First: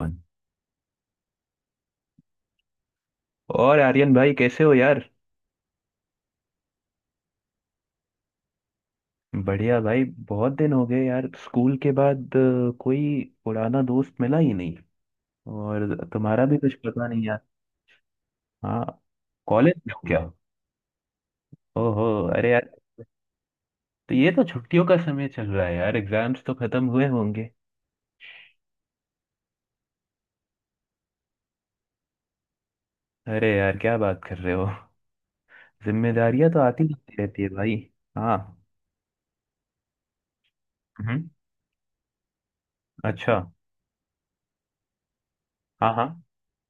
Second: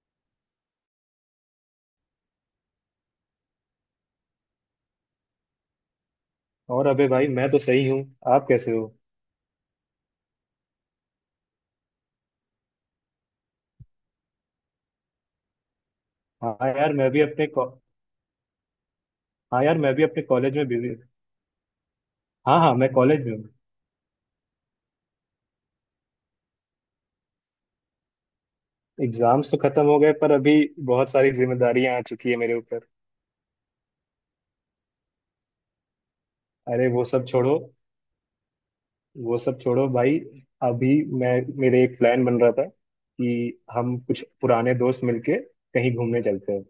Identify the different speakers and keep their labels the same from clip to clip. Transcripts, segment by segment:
Speaker 1: One. और आर्यन भाई, कैसे हो यार?
Speaker 2: और अबे भाई मैं तो सही हूँ। आप कैसे हो।
Speaker 1: बढ़िया भाई। बहुत दिन हो गए यार, स्कूल के बाद कोई पुराना दोस्त मिला ही नहीं। और तुम्हारा भी
Speaker 2: हाँ
Speaker 1: कुछ
Speaker 2: यार
Speaker 1: पता
Speaker 2: मैं भी
Speaker 1: नहीं यार।
Speaker 2: अपने कॉ-
Speaker 1: हाँ।
Speaker 2: हाँ
Speaker 1: कॉलेज
Speaker 2: यार
Speaker 1: में
Speaker 2: मैं
Speaker 1: हो
Speaker 2: भी
Speaker 1: क्या?
Speaker 2: अपने कॉलेज में बिजी।
Speaker 1: ओहो। अरे
Speaker 2: हाँ
Speaker 1: यार।
Speaker 2: हाँ मैं कॉलेज में हूँ।
Speaker 1: तो ये तो छुट्टियों का समय चल रहा है यार, एग्जाम्स तो खत्म हुए होंगे।
Speaker 2: एग्जाम्स तो खत्म हो गए पर अभी बहुत सारी जिम्मेदारियां आ चुकी है मेरे ऊपर।
Speaker 1: अरे यार, क्या बात कर रहे हो। जिम्मेदारियां तो आती
Speaker 2: अरे वो
Speaker 1: जाती
Speaker 2: सब
Speaker 1: रहती है
Speaker 2: छोड़ो।
Speaker 1: भाई। हाँ।
Speaker 2: वो सब छोड़ो भाई। अभी
Speaker 1: हम्म।
Speaker 2: मैं मेरे एक प्लान बन रहा था
Speaker 1: अच्छा।
Speaker 2: कि हम कुछ पुराने दोस्त मिलके
Speaker 1: हाँ
Speaker 2: कहीं
Speaker 1: हाँ।
Speaker 2: घूमने चलते हैं।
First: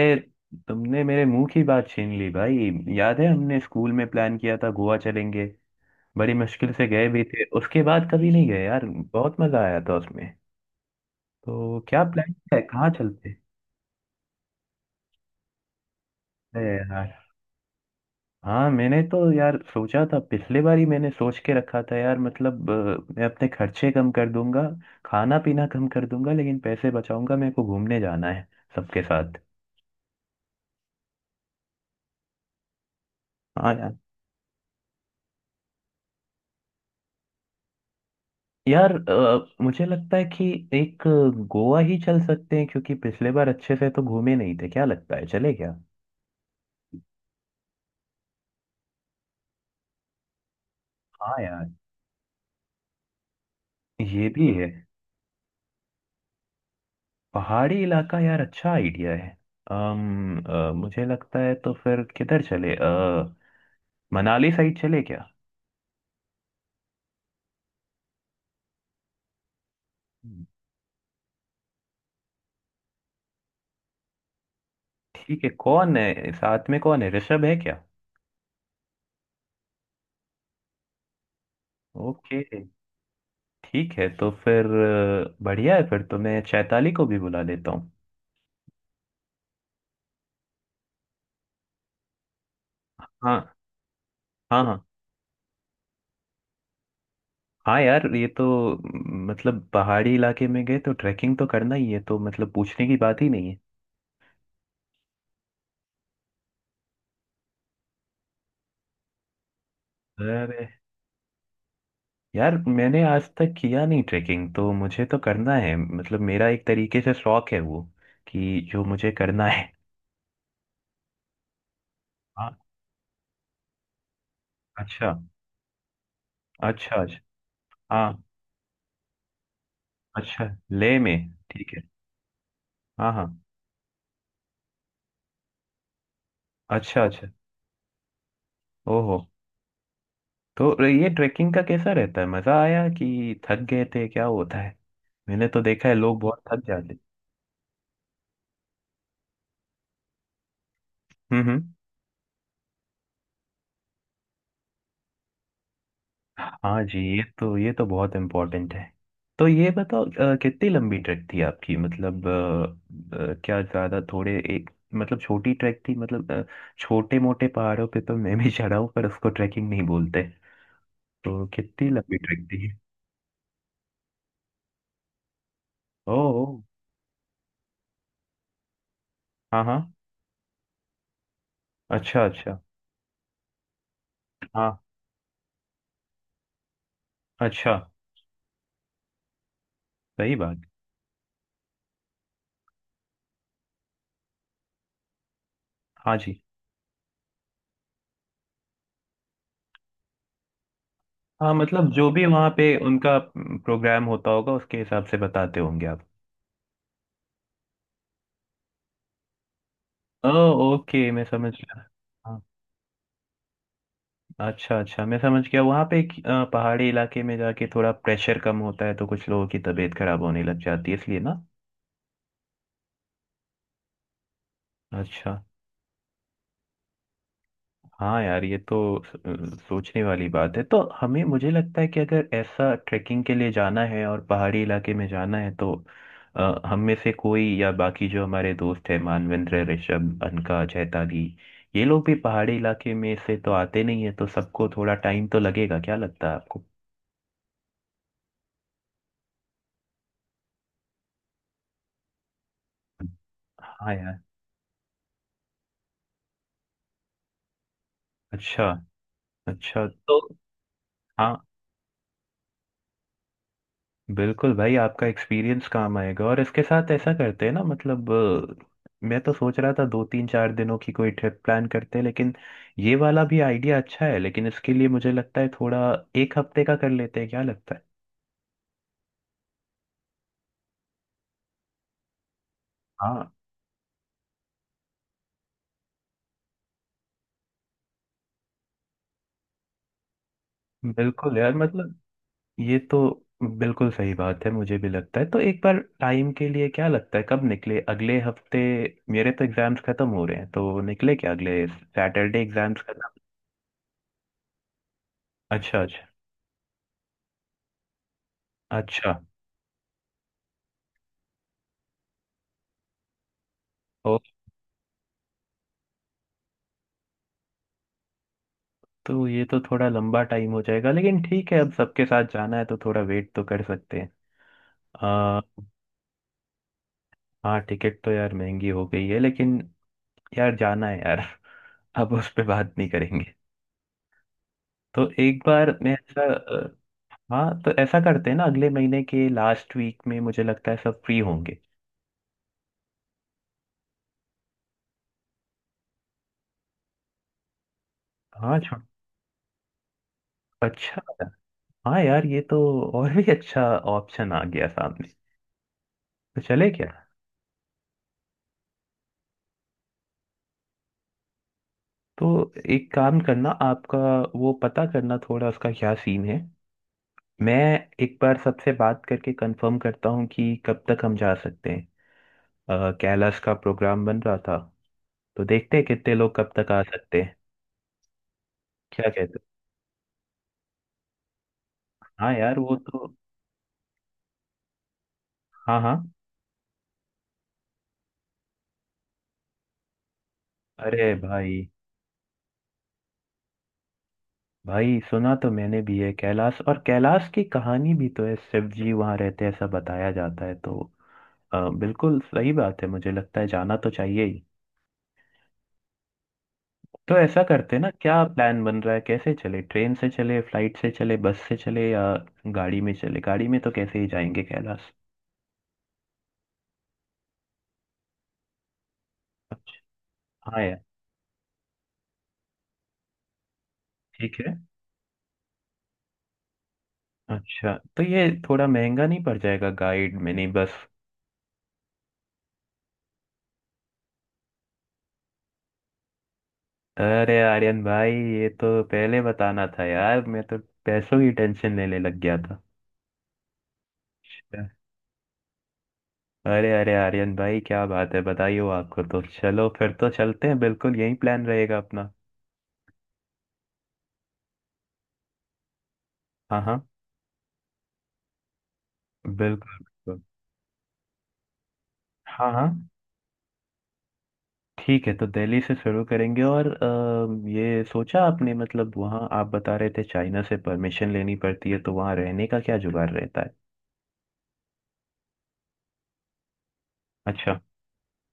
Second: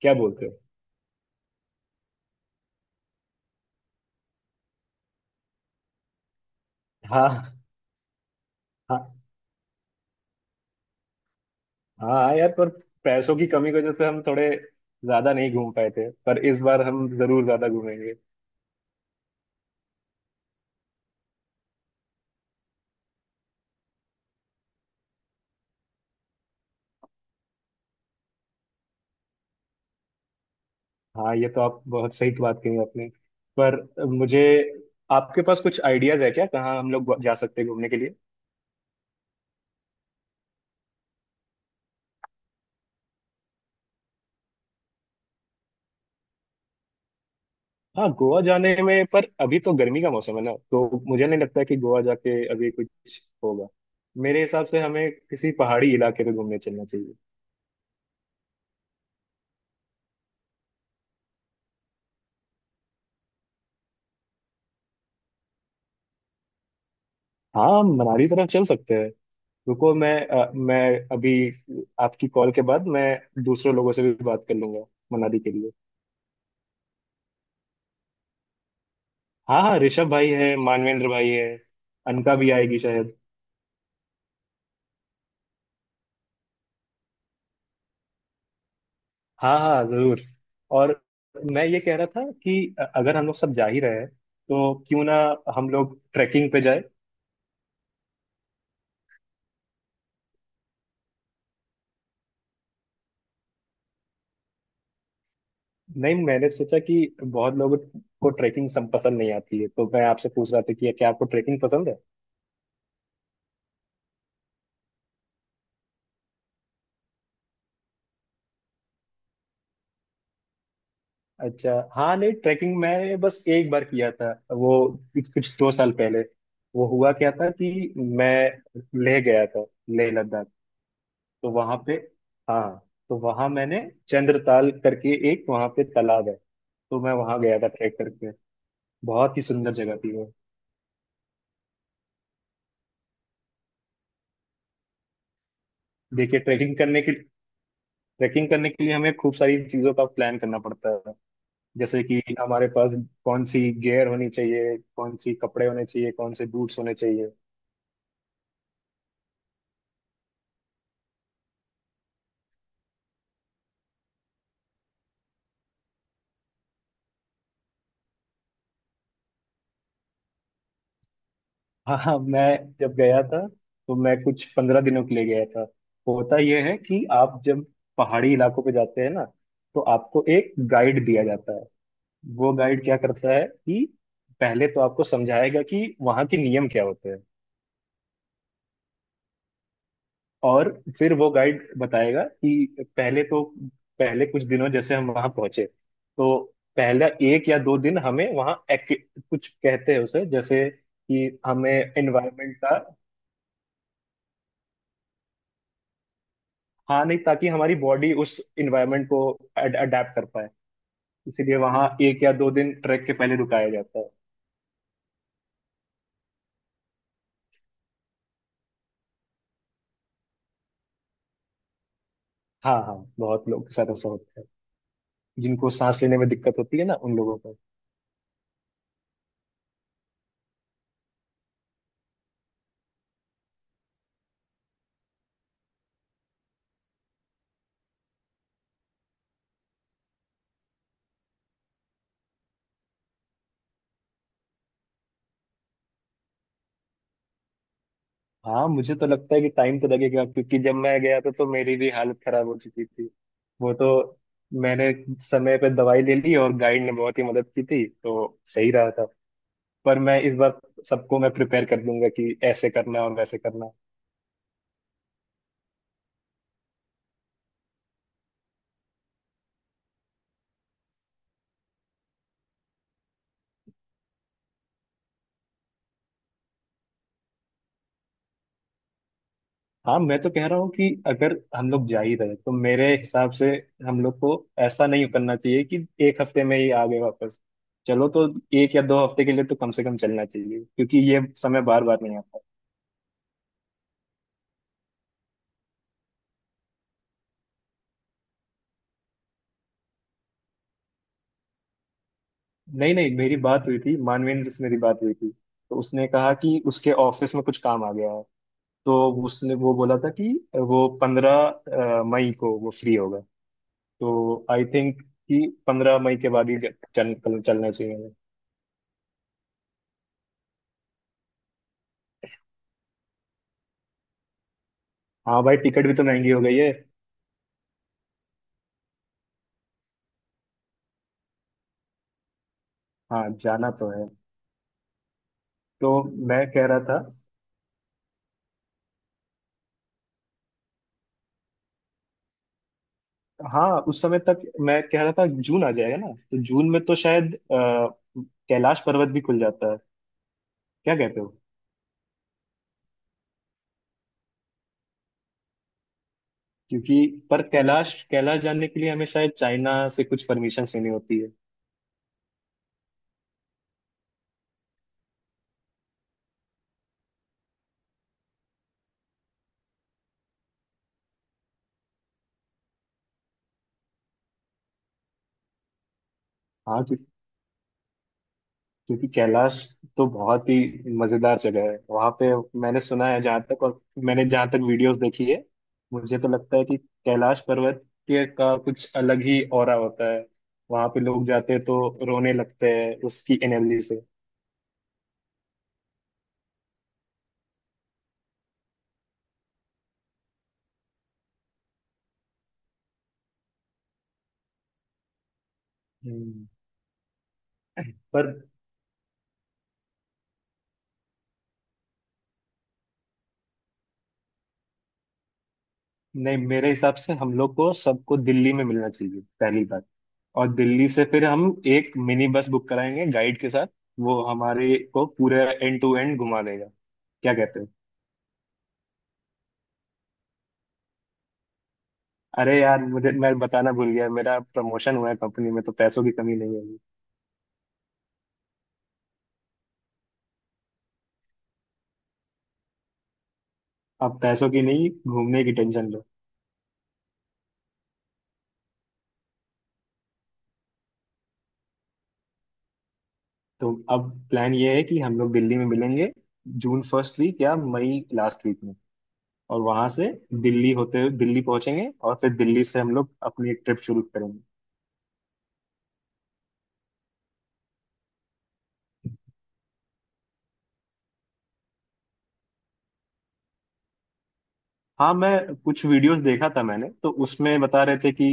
Speaker 2: क्या बोलते हो।
Speaker 1: तुमने मेरे मुंह की बात छीन ली भाई। याद है, हमने स्कूल में प्लान किया था गोवा चलेंगे। बड़ी मुश्किल से गए भी थे,
Speaker 2: हाँ।
Speaker 1: उसके बाद कभी नहीं गए यार,
Speaker 2: हाँ।
Speaker 1: बहुत मजा आया था उसमें। तो क्या प्लान
Speaker 2: हाँ यार
Speaker 1: है,
Speaker 2: पर
Speaker 1: कहाँ चलते हैं?
Speaker 2: पैसों की कमी की वजह से हम थोड़े ज्यादा नहीं घूम पाए थे, पर इस
Speaker 1: अरे
Speaker 2: बार हम
Speaker 1: यार।
Speaker 2: जरूर ज्यादा घूमेंगे।
Speaker 1: हाँ, मैंने तो यार सोचा था, पिछले बार ही मैंने सोच के रखा था यार, मतलब मैं अपने खर्चे कम कर दूंगा। खाना पीना कम कर दूंगा लेकिन पैसे बचाऊंगा, मेरे को घूमने जाना है। सबके साथ।
Speaker 2: हाँ, ये तो आप बहुत सही बात कही आपने।
Speaker 1: हाँ यार।
Speaker 2: पर मुझे आपके पास कुछ आइडियाज है क्या, कहाँ हम लोग जा सकते हैं घूमने के लिए।
Speaker 1: यार मुझे लगता है कि एक गोवा ही चल सकते हैं, क्योंकि पिछले बार अच्छे से तो घूमे नहीं थे, क्या लगता है चले क्या?
Speaker 2: हाँ, गोवा जाने में पर अभी तो गर्मी का मौसम है ना, तो मुझे
Speaker 1: हाँ
Speaker 2: नहीं लगता
Speaker 1: यार।
Speaker 2: कि गोवा जाके अभी कुछ होगा।
Speaker 1: ये
Speaker 2: मेरे
Speaker 1: भी
Speaker 2: हिसाब
Speaker 1: है।
Speaker 2: से हमें किसी पहाड़ी इलाके पे घूमने चलना चाहिए।
Speaker 1: पहाड़ी इलाका यार, अच्छा आइडिया है। मुझे लगता है तो फिर किधर चले, मनाली साइड चले क्या?
Speaker 2: हाँ, हम मनाली तरफ चल सकते हैं। रुको मैं
Speaker 1: हम्म।
Speaker 2: अ, मैं अभी आपकी कॉल के बाद मैं दूसरे लोगों से भी बात कर लूंगा मनाली
Speaker 1: ठीक है,
Speaker 2: के लिए।
Speaker 1: कौन है साथ में, कौन है, ऋषभ है क्या?
Speaker 2: हाँ हाँ, ऋषभ भाई है, मानवेंद्र भाई है। अनका
Speaker 1: ओके।
Speaker 2: भी आएगी शायद।
Speaker 1: ठीक है तो फिर बढ़िया है, फिर तो मैं चैताली को भी बुला लेता हूँ।
Speaker 2: हाँ हाँ जरूर। और मैं ये कह रहा था कि अगर हम लोग सब
Speaker 1: हाँ
Speaker 2: जा ही रहे हैं
Speaker 1: हाँ।
Speaker 2: तो
Speaker 1: हाँ
Speaker 2: क्यों ना हम लोग ट्रैकिंग पे जाए।
Speaker 1: हाँ। यार ये तो मतलब पहाड़ी इलाके में गए तो ट्रैकिंग तो करना ही है, तो मतलब पूछने की बात ही नहीं है।
Speaker 2: नहीं, मैंने सोचा कि बहुत लोगों को ट्रैकिंग सब पसंद नहीं आती है, तो मैं आपसे पूछ रहा
Speaker 1: अरे
Speaker 2: था कि क्या आपको ट्रैकिंग पसंद है।
Speaker 1: यार, मैंने आज तक किया नहीं ट्रेकिंग, तो मुझे तो करना है, मतलब मेरा एक तरीके से शौक है वो कि जो मुझे करना है।
Speaker 2: अच्छा हाँ, नहीं
Speaker 1: हाँ।
Speaker 2: ट्रैकिंग मैंने बस एक बार किया था, वो
Speaker 1: अच्छा।
Speaker 2: कुछ कुछ दो साल पहले। वो
Speaker 1: अच्छा।
Speaker 2: हुआ
Speaker 1: अच्छा।
Speaker 2: क्या था कि
Speaker 1: हाँ।
Speaker 2: मैं ले गया था लेह
Speaker 1: अच्छा।
Speaker 2: लद्दाख।
Speaker 1: ले में।
Speaker 2: तो
Speaker 1: ठीक
Speaker 2: वहां
Speaker 1: है।
Speaker 2: पे, हाँ
Speaker 1: हाँ
Speaker 2: तो
Speaker 1: हाँ।
Speaker 2: वहां मैंने चंद्रताल करके एक वहां पे तालाब है, तो
Speaker 1: अच्छा
Speaker 2: मैं
Speaker 1: अच्छा।
Speaker 2: वहां गया था ट्रैक करके।
Speaker 1: ओहो।
Speaker 2: बहुत ही सुंदर जगह थी वो।
Speaker 1: तो ये ट्रेकिंग का कैसा रहता है, मजा आया कि थक गए थे, क्या होता है? मैंने तो देखा है लोग
Speaker 2: देखिए,
Speaker 1: बहुत थक जाते।
Speaker 2: ट्रैकिंग करने के लिए हमें खूब सारी चीजों का प्लान करना पड़ता है।
Speaker 1: हम्म।
Speaker 2: जैसे कि हमारे पास कौन सी गियर होनी चाहिए, कौन सी कपड़े होने चाहिए, कौन से बूट्स
Speaker 1: हाँ
Speaker 2: होने
Speaker 1: जी, ये
Speaker 2: चाहिए।
Speaker 1: तो ये तो बहुत इम्पोर्टेंट है। तो ये बताओ कितनी लंबी ट्रैक थी आपकी, मतलब क्या ज्यादा थोड़े एक, मतलब छोटी ट्रैक थी, मतलब छोटे मोटे पहाड़ों पे तो मैं भी चढ़ा हूँ, पर उसको ट्रैकिंग नहीं बोलते। तो कितनी
Speaker 2: हाँ
Speaker 1: लंबी
Speaker 2: हाँ, मैं
Speaker 1: ट्रैक थी?
Speaker 2: जब गया था तो मैं कुछ 15 दिनों के लिए गया था।
Speaker 1: ओ।
Speaker 2: होता यह है कि आप जब पहाड़ी इलाकों पे जाते हैं ना,
Speaker 1: हाँ
Speaker 2: तो
Speaker 1: हाँ।
Speaker 2: आपको एक गाइड दिया जाता है।
Speaker 1: अच्छा
Speaker 2: वो
Speaker 1: अच्छा।
Speaker 2: गाइड क्या करता है कि पहले तो
Speaker 1: हाँ।
Speaker 2: आपको समझाएगा कि वहाँ के नियम क्या होते हैं।
Speaker 1: अच्छा। सही बात।
Speaker 2: और फिर वो गाइड बताएगा कि पहले कुछ दिनों जैसे हम वहाँ पहुंचे,
Speaker 1: हाँ
Speaker 2: तो
Speaker 1: जी।
Speaker 2: पहला एक या दो दिन हमें वहाँ कुछ कहते हैं उसे, जैसे कि
Speaker 1: हाँ,
Speaker 2: हमें
Speaker 1: मतलब जो भी वहाँ
Speaker 2: एनवायरनमेंट
Speaker 1: पे
Speaker 2: का।
Speaker 1: उनका प्रोग्राम होता होगा उसके हिसाब से बताते होंगे आप।
Speaker 2: हाँ नहीं, ताकि हमारी बॉडी उस एनवायरनमेंट को अडेप्ट कर
Speaker 1: ओ।
Speaker 2: पाए।
Speaker 1: ओके, मैं समझ
Speaker 2: इसीलिए
Speaker 1: गया।
Speaker 2: वहाँ एक या
Speaker 1: हाँ।
Speaker 2: दो दिन ट्रैक के पहले रुकाया जाता है।
Speaker 1: अच्छा अच्छा, मैं समझ गया, वहाँ पे पहाड़ी इलाके में जाके थोड़ा प्रेशर कम होता है तो कुछ लोगों की तबीयत खराब होने लग जाती है, इसलिए ना।
Speaker 2: हाँ हाँ, बहुत लोग के साथ ऐसा होता है।
Speaker 1: अच्छा।
Speaker 2: जिनको सांस लेने में दिक्कत होती है ना, उन लोगों को।
Speaker 1: हाँ यार ये तो स- सोचने वाली बात है, तो हमें मुझे लगता है कि अगर ऐसा ट्रैकिंग के लिए जाना है और पहाड़ी इलाके में जाना है तो हम में से कोई या बाकी जो हमारे दोस्त हैं, मानवेंद्र, ऋषभ, अनका, चैताली, ये लोग भी पहाड़ी इलाके में से तो आते नहीं है, तो सबको थोड़ा टाइम तो लगेगा, क्या लगता है आपको?
Speaker 2: हाँ, मुझे तो लगता है कि टाइम तो लगेगा, क्योंकि जब मैं गया था तो मेरी भी हालत खराब हो चुकी थी। वो तो
Speaker 1: हाँ यार।
Speaker 2: मैंने समय पे दवाई ले ली और गाइड ने बहुत ही मदद की थी, तो
Speaker 1: अच्छा
Speaker 2: सही रहा था।
Speaker 1: अच्छा।
Speaker 2: पर
Speaker 1: तो
Speaker 2: मैं इस बार सबको मैं
Speaker 1: हाँ।
Speaker 2: प्रिपेयर कर दूंगा कि ऐसे करना और वैसे करना।
Speaker 1: बिल्कुल भाई, आपका एक्सपीरियंस काम आएगा, और इसके साथ ऐसा करते हैं ना, मतलब मैं तो सोच रहा था दो तीन चार दिनों की कोई ट्रिप प्लान करते हैं, लेकिन ये वाला भी आइडिया अच्छा है, लेकिन इसके लिए मुझे लगता है थोड़ा एक हफ्ते का कर लेते हैं, क्या लगता है?
Speaker 2: हाँ, मैं तो कह रहा हूँ कि अगर हम लोग जा ही रहे तो मेरे
Speaker 1: हाँ
Speaker 2: हिसाब से हम लोग को ऐसा नहीं करना चाहिए कि एक हफ्ते में ही आ गए वापस। चलो, तो एक या दो हफ्ते के लिए तो कम से कम चलना चाहिए, क्योंकि ये
Speaker 1: बिल्कुल यार,
Speaker 2: समय बार
Speaker 1: मतलब
Speaker 2: बार नहीं आता।
Speaker 1: ये तो बिल्कुल सही बात है, मुझे भी लगता है, तो एक बार टाइम के लिए क्या लगता है, कब निकले, अगले हफ्ते? मेरे तो एग्जाम्स खत्म हो रहे हैं, तो निकले क्या अगले सैटरडे, एग्जाम्स
Speaker 2: नहीं
Speaker 1: खत्म।
Speaker 2: नहीं, मेरी बात हुई थी। तो
Speaker 1: अच्छा अच्छा।
Speaker 2: उसने कहा कि उसके ऑफिस में कुछ काम आ गया है।
Speaker 1: अच्छा।
Speaker 2: तो उसने वो बोला था कि वो पंद्रह मई को वो फ्री होगा।
Speaker 1: ओ।
Speaker 2: तो आई थिंक कि 15 मई के बाद ही चलना चाहिए हमें।
Speaker 1: तो ये तो थोड़ा लंबा टाइम हो जाएगा, लेकिन ठीक है, अब सबके साथ जाना है तो थोड़ा वेट तो कर सकते हैं। आ,
Speaker 2: हाँ भाई, टिकट भी तो महंगी हो गई है।
Speaker 1: हाँ, टिकट तो यार महंगी हो गई है, लेकिन यार जाना है यार। अब उस पे बात नहीं
Speaker 2: हाँ
Speaker 1: करेंगे।
Speaker 2: जाना तो है।
Speaker 1: तो एक बार
Speaker 2: तो
Speaker 1: मैं ऐसा
Speaker 2: मैं कह
Speaker 1: अ,
Speaker 2: रहा था,
Speaker 1: हाँ, तो ऐसा करते हैं ना, अगले महीने के लास्ट वीक में मुझे लगता है सब फ्री होंगे।
Speaker 2: हाँ उस समय तक मैं कह रहा था जून आ जाएगा ना, तो जून में तो शायद कैलाश
Speaker 1: हाँ।
Speaker 2: पर्वत भी खुल जाता है। क्या
Speaker 1: अच्छा।
Speaker 2: कहते हो।
Speaker 1: हाँ यार ये तो और भी अच्छा ऑप्शन आ गया सामने। तो चले क्या?
Speaker 2: क्योंकि पर कैलाश कैलाश जाने के लिए हमें शायद चाइना से कुछ परमिशन लेनी होती है।
Speaker 1: तो एक काम करना आपका, वो पता करना थोड़ा, उसका क्या सीन है। मैं एक बार सबसे बात करके कंफर्म करता हूँ कि कब तक हम जा सकते हैं। कैलाश का प्रोग्राम बन रहा था। तो देखते हैं कितने लोग कब तक आ
Speaker 2: हाँ क्यों-
Speaker 1: सकते हैं।
Speaker 2: क्योंकि
Speaker 1: क्या कहते
Speaker 2: कैलाश तो बहुत ही मजेदार जगह है
Speaker 1: हो?
Speaker 2: वहां पे।
Speaker 1: हाँ यार, वो
Speaker 2: मैंने सुना
Speaker 1: तो।
Speaker 2: है जहाँ तक, और मैंने जहाँ तक वीडियोस देखी है,
Speaker 1: हाँ हाँ।
Speaker 2: मुझे तो लगता है कि कैलाश पर्वत के का कुछ अलग ही ऑरा होता है। वहां पे
Speaker 1: अरे
Speaker 2: लोग जाते हैं
Speaker 1: भाई।
Speaker 2: तो रोने लगते हैं उसकी एनर्जी से।
Speaker 1: भाई, सुना तो मैंने भी है कैलाश, और कैलाश की कहानी भी तो है, शिव जी वहाँ रहते हैं ऐसा बताया जाता है, तो बिल्कुल सही बात है, मुझे लगता है जाना तो चाहिए ही।
Speaker 2: हम्म।
Speaker 1: तो ऐसा करते हैं ना, क्या
Speaker 2: पर
Speaker 1: प्लान बन रहा है, कैसे चले, ट्रेन से चले, फ्लाइट से चले, बस से चले, या गाड़ी में चले, गाड़ी में तो कैसे ही जाएंगे कैलाश?
Speaker 2: नहीं, मेरे हिसाब से हम लोग को सबको दिल्ली में मिलना चाहिए, पहली
Speaker 1: अच्छा।
Speaker 2: बात। और
Speaker 1: हाँ यार।
Speaker 2: दिल्ली से फिर हम एक मिनी बस बुक कराएंगे गाइड के साथ। वो
Speaker 1: ठीक है।
Speaker 2: हमारे को पूरे एंड टू एंड घुमा देगा। क्या कहते हो।
Speaker 1: अच्छा, तो ये थोड़ा महंगा नहीं पड़ जाएगा, गाइड, मिनी बस?
Speaker 2: अरे यार, मुझे मैं बताना भूल गया, मेरा प्रमोशन हुआ है कंपनी में, तो पैसों की कमी नहीं होगी।
Speaker 1: अरे आर्यन भाई, ये तो पहले बताना था यार, मैं तो पैसों की टेंशन लेने लग गया था।
Speaker 2: अब पैसों
Speaker 1: अच्छा।
Speaker 2: की नहीं, घूमने की टेंशन लो।
Speaker 1: अरे अरे आर्यन भाई, क्या बात है, बताइए, आपको तो, चलो फिर तो चलते हैं, बिल्कुल यही प्लान रहेगा अपना।
Speaker 2: तो अब प्लान ये है कि हम लोग दिल्ली में मिलेंगे
Speaker 1: हाँ
Speaker 2: जून
Speaker 1: हाँ।
Speaker 2: फर्स्ट वीक या मई लास्ट वीक में। और
Speaker 1: बिल्कुल
Speaker 2: वहां से
Speaker 1: बिल्कुल।
Speaker 2: दिल्ली होते हुए दिल्ली पहुंचेंगे और फिर
Speaker 1: हाँ
Speaker 2: दिल्ली
Speaker 1: हाँ।
Speaker 2: से हम लोग अपनी ट्रिप शुरू करेंगे।
Speaker 1: ठीक है तो दिल्ली से शुरू करेंगे, और ये सोचा आपने, मतलब वहाँ आप बता रहे थे चाइना से परमिशन लेनी पड़ती है, तो वहाँ रहने का क्या जुगाड़ रहता है?
Speaker 2: हाँ, मैं कुछ वीडियोस देखा था, मैंने तो उसमें
Speaker 1: अच्छा
Speaker 2: बता रहे थे कि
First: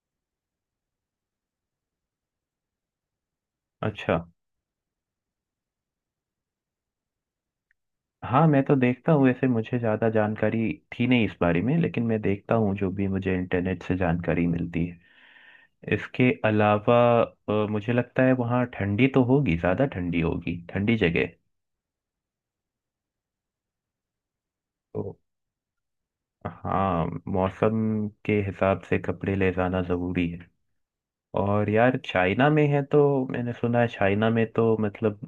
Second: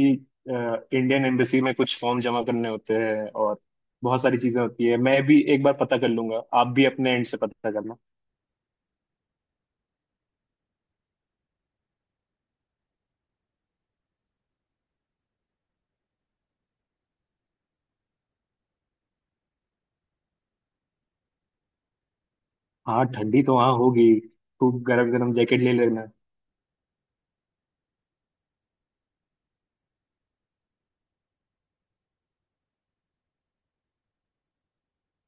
Speaker 2: इंडियन एम्बेसी में कुछ फॉर्म जमा करने होते हैं, और
Speaker 1: अच्छा।
Speaker 2: बहुत सारी चीजें होती है। मैं भी एक बार पता कर लूंगा, आप भी अपने एंड से पता करना।
Speaker 1: हाँ, मैं तो देखता हूँ, वैसे मुझे ज़्यादा जानकारी थी नहीं इस बारे में, लेकिन मैं देखता हूँ जो भी मुझे इंटरनेट से जानकारी मिलती है। इसके अलावा मुझे लगता है वहाँ ठंडी तो होगी, ज़्यादा ठंडी होगी, ठंडी जगह है।
Speaker 2: हाँ, ठंडी तो वहाँ होगी, खूब गरम
Speaker 1: तो
Speaker 2: गरम जैकेट ले लेना।
Speaker 1: हाँ, मौसम के हिसाब से कपड़े ले जाना ज़रूरी है। और यार चाइना में है, तो मैंने सुना है चाइना में तो मतलब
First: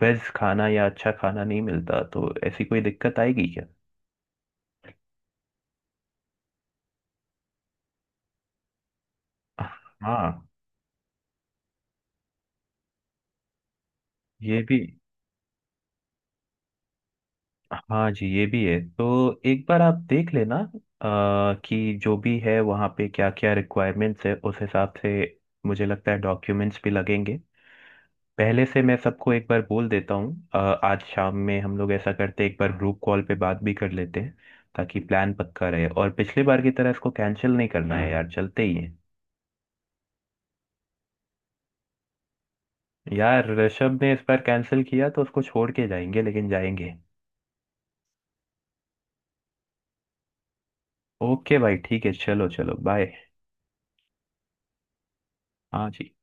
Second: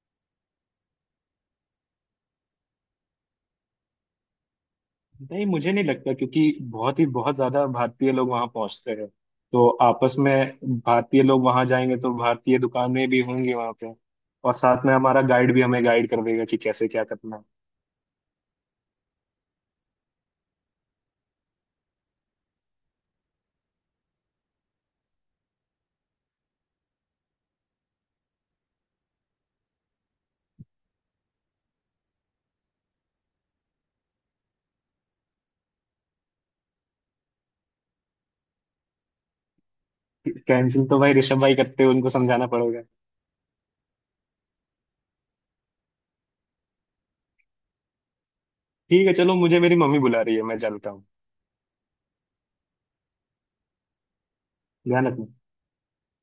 Speaker 1: वेज खाना या अच्छा खाना नहीं मिलता, तो ऐसी कोई दिक्कत आएगी क्या?
Speaker 2: नहीं, मुझे नहीं लगता, क्योंकि बहुत ही बहुत ज्यादा भारतीय लोग वहाँ पहुंचते हैं। तो आपस
Speaker 1: हाँ,
Speaker 2: में भारतीय लोग वहाँ जाएंगे तो भारतीय दुकानें भी होंगी वहाँ पे। और
Speaker 1: ये भी।
Speaker 2: साथ में हमारा गाइड भी हमें गाइड कर देगा कि कैसे क्या करना है।
Speaker 1: हाँ जी, ये भी है, तो एक बार आप देख लेना कि जो भी है वहाँ पे क्या क्या रिक्वायरमेंट्स है उस हिसाब से। मुझे लगता है डॉक्यूमेंट्स भी लगेंगे पहले से। मैं सबको एक बार बोल देता हूँ, आज शाम में हम लोग ऐसा करते हैं, एक बार ग्रुप कॉल पे बात भी कर लेते हैं। ताकि प्लान पक्का रहे, और पिछली बार की तरह इसको कैंसिल नहीं करना है यार, चलते ही है।
Speaker 2: कैंसिल तो भाई ऋषभ भाई करते हैं, उनको समझाना पड़ेगा।
Speaker 1: यार, ऋषभ ने इस बार कैंसिल किया तो उसको छोड़ के जाएंगे, लेकिन जाएंगे।
Speaker 2: ठीक है चलो, मुझे मेरी मम्मी बुला रही है, मैं चलता हूँ।
Speaker 1: ओके भाई, ठीक है, चलो चलो बाय।
Speaker 2: ध्यान रखना।
Speaker 1: हाँ जी।